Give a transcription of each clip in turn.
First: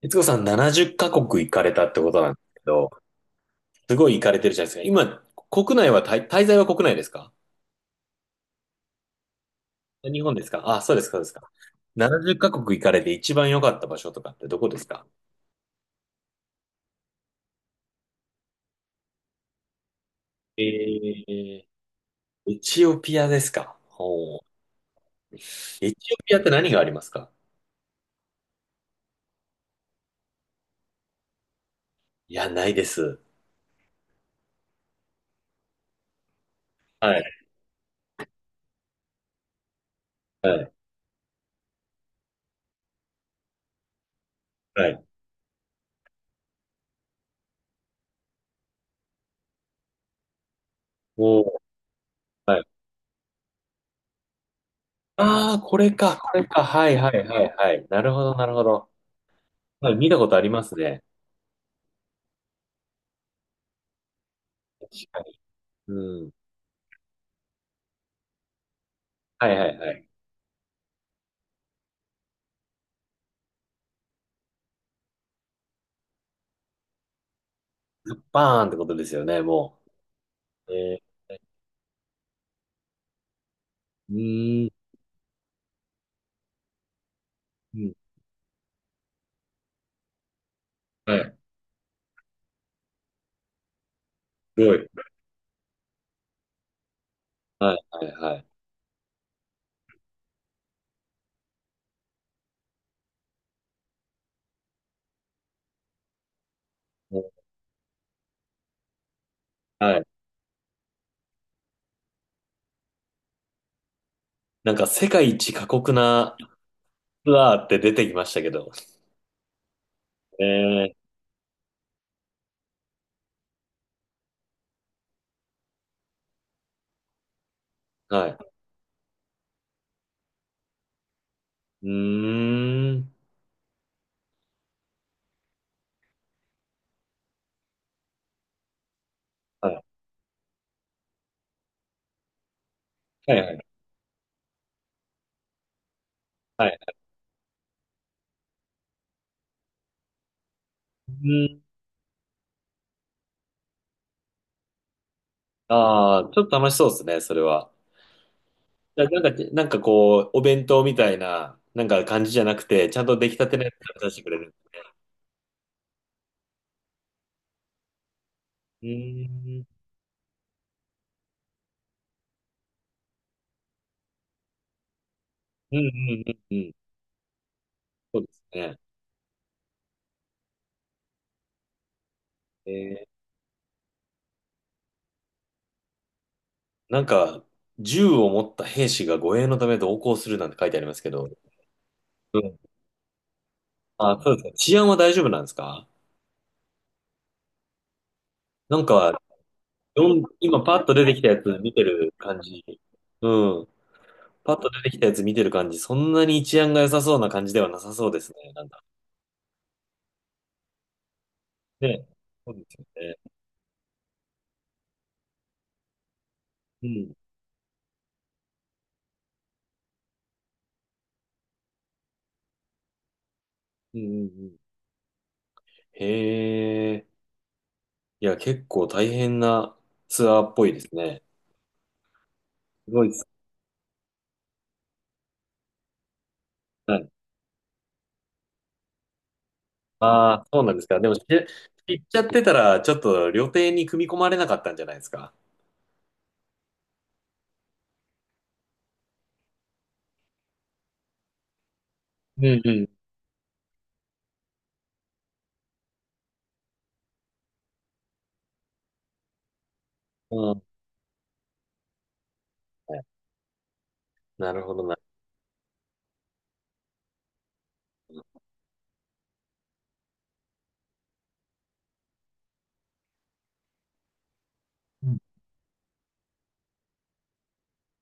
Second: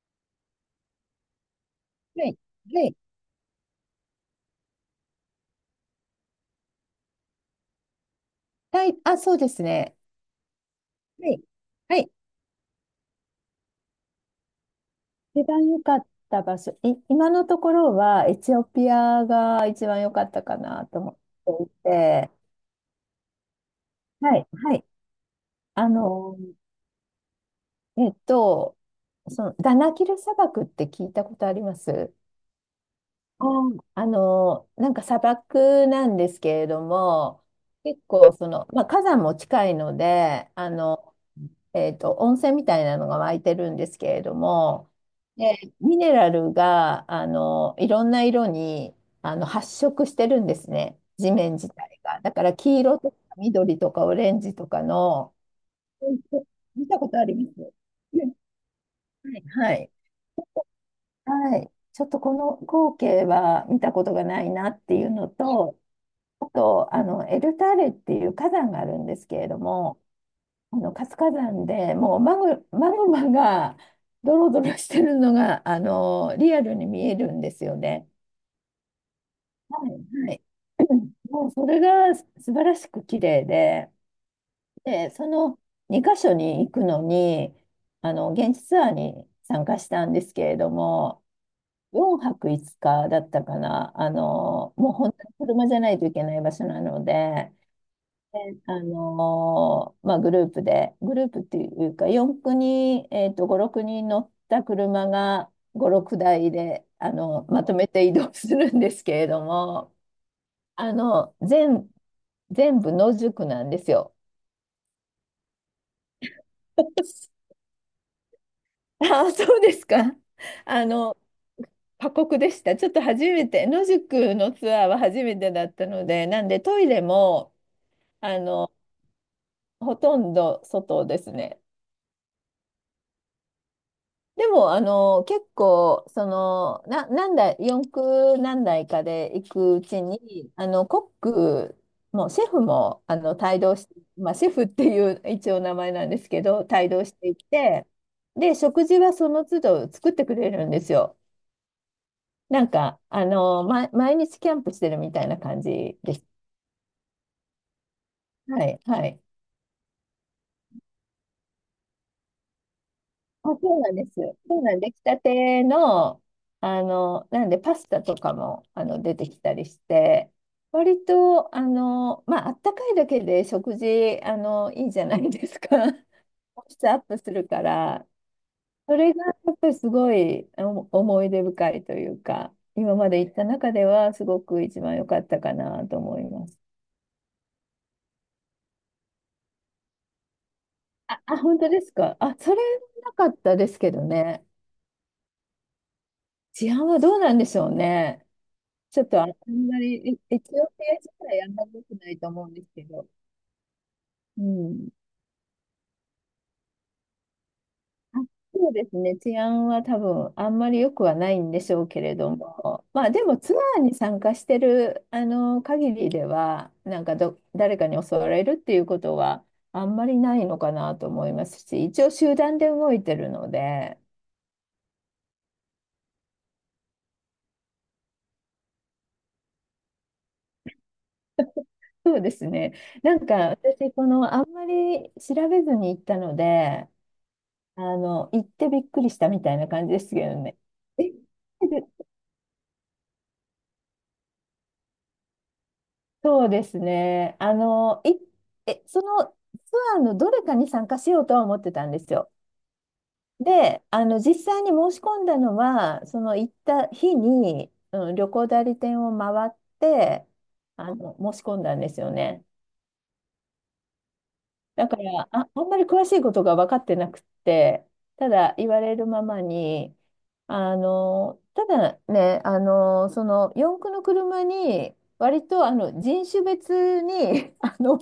悦子さん70カ国行かれたってことはなんい。ですけはど、い。すごい行かれてるじゃないですか。今、国内は滞、滞在は国内ですか？はい。あ、そうですね。日本ですか？あ、そうですか、そうではすい。か。はい。70カ国行かれて一番良かった場所とかってどこですか？一番良かった場所、今のところはエチオピアが一番良かったかえなと思ってー、いて、エチオピアですか？はほい、はい。う。あエチオピの、アって何がありますか？えっと、そのダナキル砂漠って聞いたことあります？いや、ないです。なんか砂漠なんですけれどはい、も、結構まあ、火山も近いのはで、い、温泉みたいなのが湧いてるんですけれどはも、い。で、ミネラルが、いろんな色に、発色してるんですね。地お面ー、自体が。だからはい。黄色とか緑とかオレンジとかの、ああ、これか、これか。見はい、たこはとあい、りはまい、はす。い。なるほど、なるほど。はいはい。はい、見たことありますね。はい。ちょっとこの光景は見たことがないなっていうはのい、と、うん。あと、エルターレっていう火山があるんですけはれい、どはい、はも、い。活火山でもうマグマがドロドロしてるのがリアルに見えるんですよね。バーンってことですよね、はもいはい、う。えー、もうそれが素晴らしく綺麗で、うーん。で、その2箇所に行くのにうん、あの現地ツアーに参加したんですけれどはも、い。4泊5日だったかな、すごい。もう本当に車じゃないといけない場所なので。はい、はい、はでい。まあ、グループで、グループっていうか、4、9人、5、6人乗った車が5、6台で、ね、まとめて移動するんですけれども、はい。あの、全、全部野宿なんですよ。なんか、世界一過酷なツ アーって出てきましたけど。ああ、そうですか。えあー、の、過酷でした。ちょっと初めて、野宿のツアーは初めてだったので、なんでトイレも、はあい。の、ほとんど外ですね。うーん。でも、結構、何台、四駆何台かで行はくうい、ちに、コックも、シェフも、はい、は帯い。同して、まあ、シェフっていう一応名前なんですけど、はい。帯同していって、で、食事はその都度作ってくれるんですうよ。ーん。なんか、毎日キャンプしてるみたいな感じであす。あ、ちょっと楽しそうですね、それは。はい、いはやない。んか、なんかこう、お弁当みたいな、なんか感じじゃなくて、ちゃんと出来たあ、てのやつそうなんをで出す。してくれる。そうなんで、出来たての、なんで、パスタとかも、う出てきたーん。りして、割と、まあ、あったかいだけで食事、いいじゃないですか。うん、う ん、うん、うん。質アップするから、そうですね。それが、やっぱりすごい、思い出深いというか、今まえで行った中では、すごく一番良かったかなと思います。なんか、銃を持った兵士が護衛のため同行するなんて書いてありますけど、あ、本当ですか。あ、うそん。れなかったですけどあ、そうでね。すか。治安は大丈夫なんですか？治安はどうなんでしょうね。なんちょっか、とあんまり、エチ今オパッピとア出自てきたや体つあんま見りて良くなるいと感思うんでじ。すけど、うん。うパッと出ん。てきたやつ見てる感じ、そんなに治安が良さそうな感じではなさそうあ、ですね。なんそうだ。ですね。治安は多分あんまり良くはないんでしょうけね。れどそうですも、よまあね。でもツアーに参加してるあの限りでは、うなんん。かど、誰かに襲われるっていうことはあんまりないのかなと思いますし、一応集団で動いてるのうで、ん、うん、うん。へえ。いや、結構大変なツアーっぽいですね。そうですね。すごいでなす。んか私、このあんまり調べずに行ったので、はい。行ってびっくりしたみたいな感じですけどああ、ね。そうなんですか。でえ、も、知 っちゃってたら、ちょっと料亭に組み込まれなかったんじゃないですか。そうですね。そのツアーのどれかに参加しようとは思ってたんですよ。うん、うで、実際に申し込んだのは、その行った日に、うん、旅行代理店を回って、ん。うん。申し込んだんですよね。なるほどだな。から、あんまり詳しいことが分かってなくって、ただ言われるままに、ただね、その四駆の車に、うん。割とあの人種別に あの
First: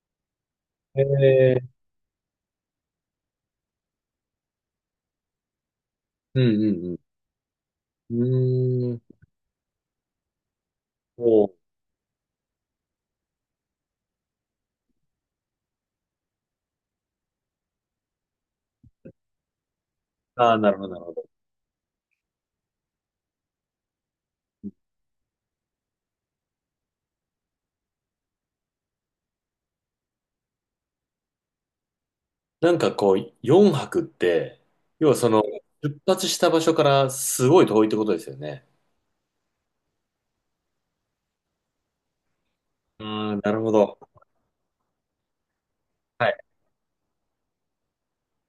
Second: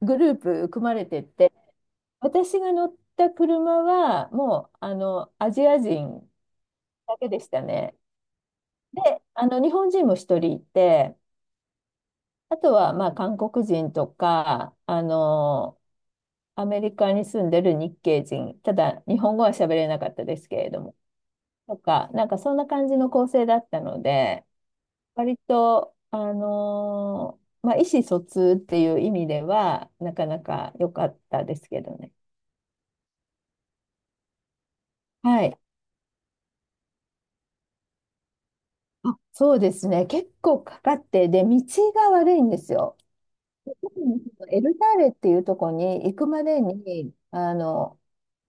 グループ組まえれてって、えー、私が乗った車は、もうあのアジア人うん、うん、だけでしたね。うん。うーん。で、あの日本人も一人いて、おう。あとはまあ韓国人とか、アメリカに住んでる日系人、ただ日本語は喋れなかったですあけあ、れなるどほも、どな。ええ、うん、うん、うん、うーん、おう、ああ、なるほど。とか、なんかそんな感じの構成だったので、割と、まあ、意思疎通っていう意味では、なかなか良かったですけどね。なんかこう、4泊って、要はその、はい。出発した場所からすごい遠いってことですよね。あ、そうですね。結構かかって、で、道が悪いんですよ。ああ、なるほど。特にエルターレっていうところに行くはい。までに、あの、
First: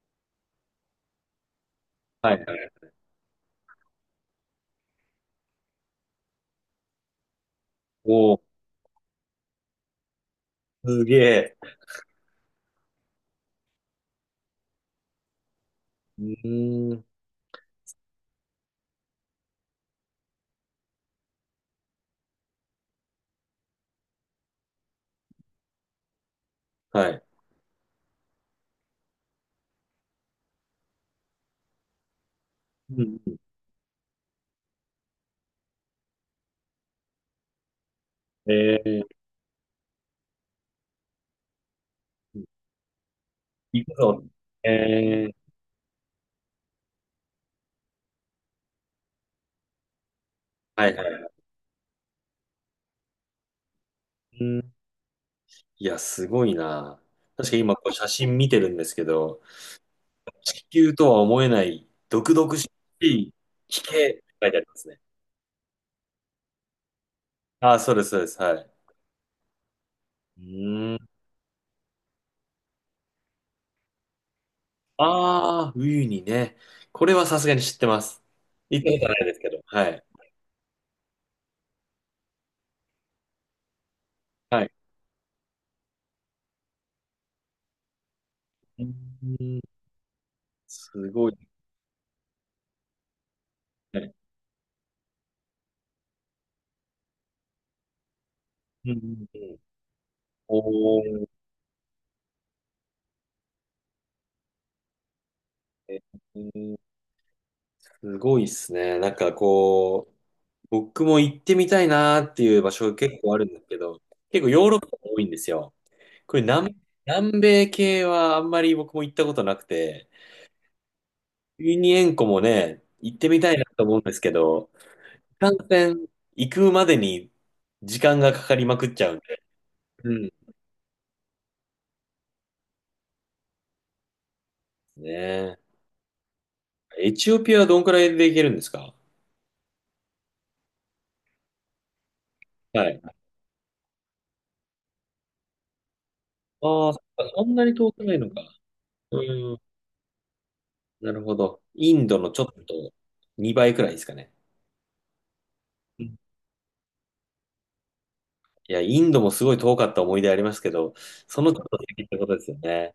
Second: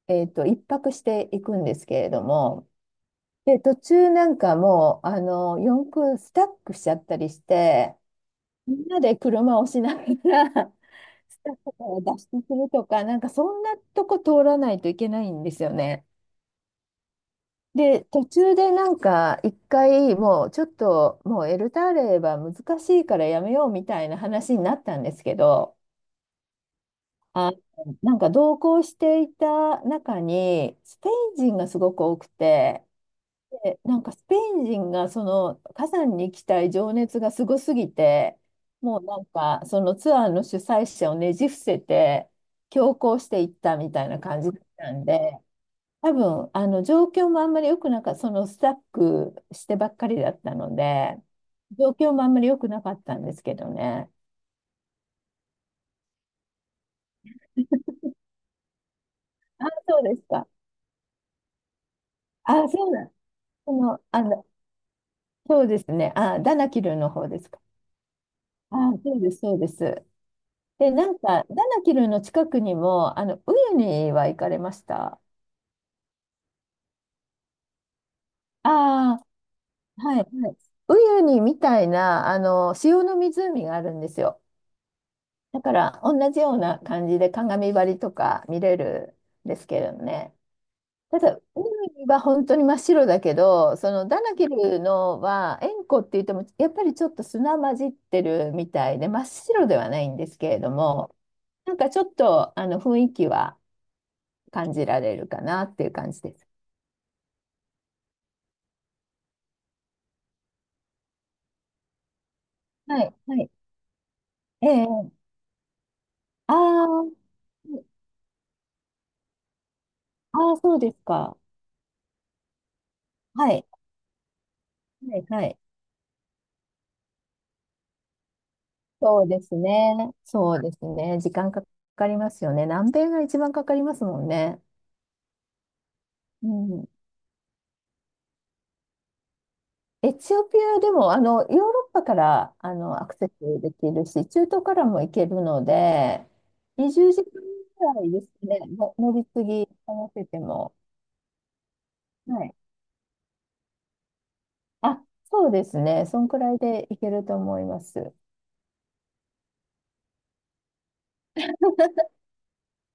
えっと、一泊していくんですけれどはい、はも、い。で、途中なんかもう、四駆スタックしちゃったりして、おお、みんなで車を押しながら、すげ スタッえ。クから脱出するとか、なんかそんなとこ通らないといけないんですよね。うーん。で、途中でなんか、一回もうちょっと、もうエルターレーは難しいからやめようみたいな話になったんですけど、はい。あ、なんか同行していた中に、スペイン人がすごく多くて、うん、うん。でなんかスペイン人がその火山に行きたい情熱がすごすぎて、えもうなえ、んかそのツアーの主催者をねじ伏せて強行していった行みくたいなぞ。感じだったんえで、え、多分あの状況もあんまり良くなかった、そのスタックしてばっかりだったのはい、はい。で、う状況もあんまり良くなかったんですけどね。ーん。いや、すごいな。確かに今こう写真見てるんですけど、そうですか。地球とは思えない毒々しあ、そうなん。いそ地形の、っあての、書いてありますね。そうですね。あ、ダナキルの方ですか。ああ、そうです、そうです。はい。あ、そうです、そうです。うで、ーなん。んか、ダナキルの近くにも、ウユニは行かれました？ああ、ウユニね。これはさすがに知ってます。あ行ったことはないですあ、けど。はい。はい。はい。ウユニみたいな、塩の湖があるんですよ。はい。だから、同じような感じで鏡張りとか見れうーるんでん、すけれどね。すたごだ、いでウユニは本当に真っ白だけど、そすのね。ダナキルのは、塩湖って言っても、やっぱりちょっと砂混じってるみうん、たういで、真っん、うん。白ではないんですけれどおも、ー、なんかちょっと、雰囲気は感じられるかなっていうえ感じです。ーすごいですね。なんかこう、僕も行ってみたいなーっていう場所はい、結構はあるんい。ですけど、結構ヨえーロッパがえ、多いんですよ。これああ、南米系はあんまり僕も行ったことなくて、ああ、そうですか。ユニ塩湖もね、行ってみはたいない、と思うんですけど、はい、いはかい。行くまでに時間がかかりまくっちゃうんそうでで。すね。うん。そうですね。時間かかりますよね。南米が一番かかりますもんね。ねえ。うん。エチオピアはどんくらいで行けるんですか？エチオピアでも、ヨーロッパから、はい。アあクセスできるし、中東からも行けるので、あ、そっ20時か間そんなに遠ぐくらいないですのか。ね。の乗うり継ん。ぎ合わせても。なるほど。インドのちょはい。っと2倍くらいですかね。あ、そうですうね。ん。そんくらいで行けると思います。いや、インドもすごい遠かった思い出ありますけど、そのちょっと先っ てことですよね。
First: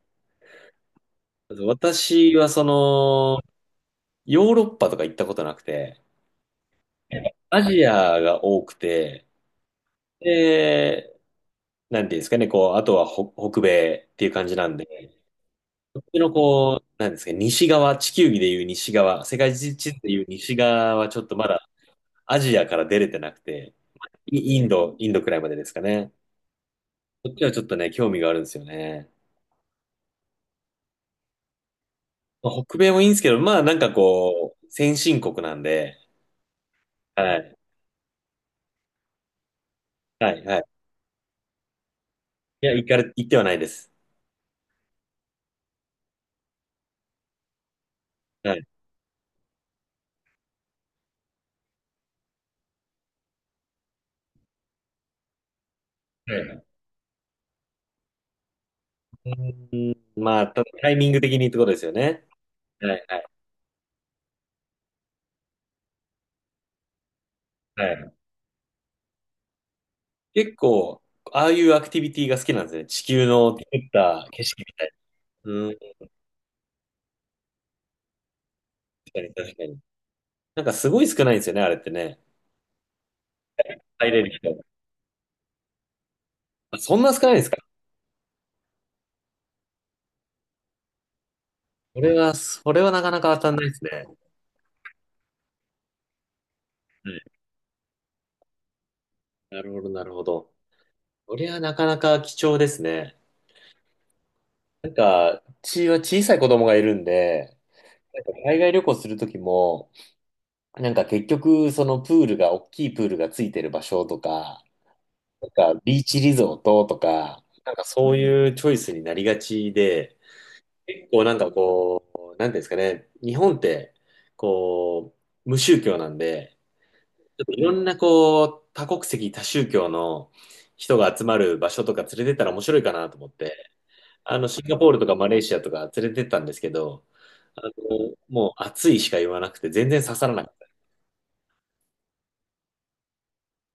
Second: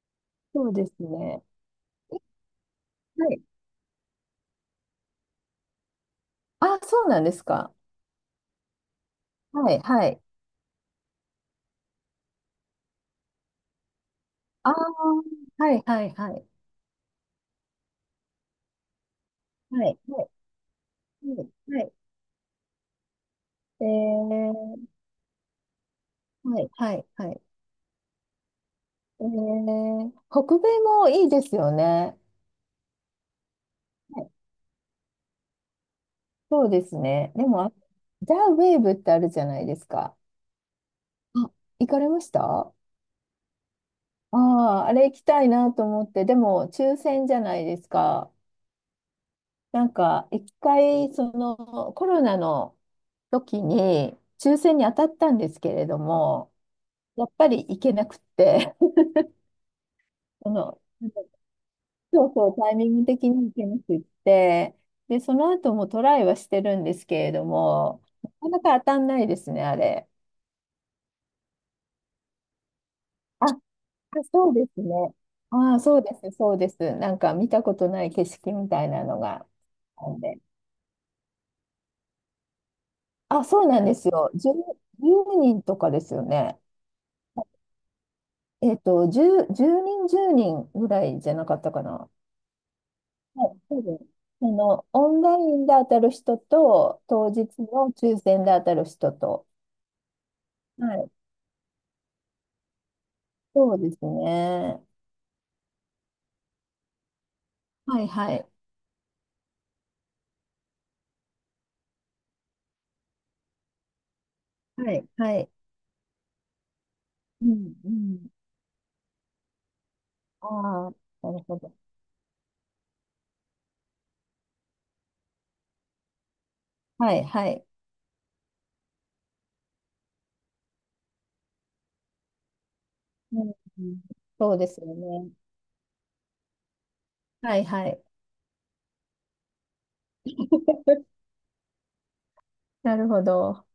そうですね。私はそはい。ヨーロッパとか行ったことなくて、あ、そうなんですアか。ジアが多くて、はい、はい。で、なんていうんですかね、こう、あとは北米っていう感じなああ、んで、はい、こっはい、ちのはい。こう、なんですかね、西側、地球儀でいう西側、世界地は図い、でいはう西側はちょっい、とはまだい。はい。アジアから出れてなくて、えー、インドくらいまでですかね。はい、はい、こはっい。ちはちょっとね、興味があるんですよね。えー、北米もいいですよね。まあ北米もいいんですけど、まあなんかはい。こう、先進国なんで、そうですはね。でい、も、あ、ザ・ウェーブってあるじゃないですか。はい、はい。あ、行かれました？いや、あ行かれ、行ってはないです。あー、あれ行きたいなと思って、でも、抽選じゃないですか。はい。なんか、一回、コロナの時に、抽選に当たったんですけれどはも、い。やっぱり行けなくって、うーん、まあ、そただの、タイミング的にってことですよね。そうそう、タイミはンい、グはい、的に行けなくって、で、その後もトライはしてるんですけれどはも、い。なかなか当たんないですね、あれ。結構、ああいうアクティビティが好きなんですね。地球あ、の作った景そう色でみすたいね。な。うあん、あ、そう確です、そうです。なんか見たことない景色みたいなのかにが確かに。あるんで。なんかすごい少ないんですよね、あれってね。あ、そうなんです入れるよ。10、人。人とかですよね。あ、そんな少ないんですか？えっと、10、10人、10人ぐらいじゃなかったかそな。れは、それはなかなか当たはんい、ないでそすうでね。す。オンラインで当たる人と、はい、当日の抽選で当たる人と。なるほど、なるほど。はい、それはなかなか貴重ですね。そうですね。なんか、うちは小さい子供がいるんで、はい、なんかはい、海外旅行するときも、なんか結局、そのプールが、大きいプールがついてる場所とか、はい、はない。んか、ビーチリゾートとか、うなん、んかうそうん。いうチョイスになりがちで、ああ、結構ななんるかほど。こう、なんていうんですかね、日本って、こう、無宗教なんで、はちい、ょっはといい。ろんなこう、多国籍、多宗教の人が集まる場所とか連れてったら面白いかなと思っうん、て、うん。あの、そうシでンガすよポールとかマね。レーシアとか連れてったんですけど、はあい、の、はい。もう暑いしか言わなくて全然刺さらない。なるほど。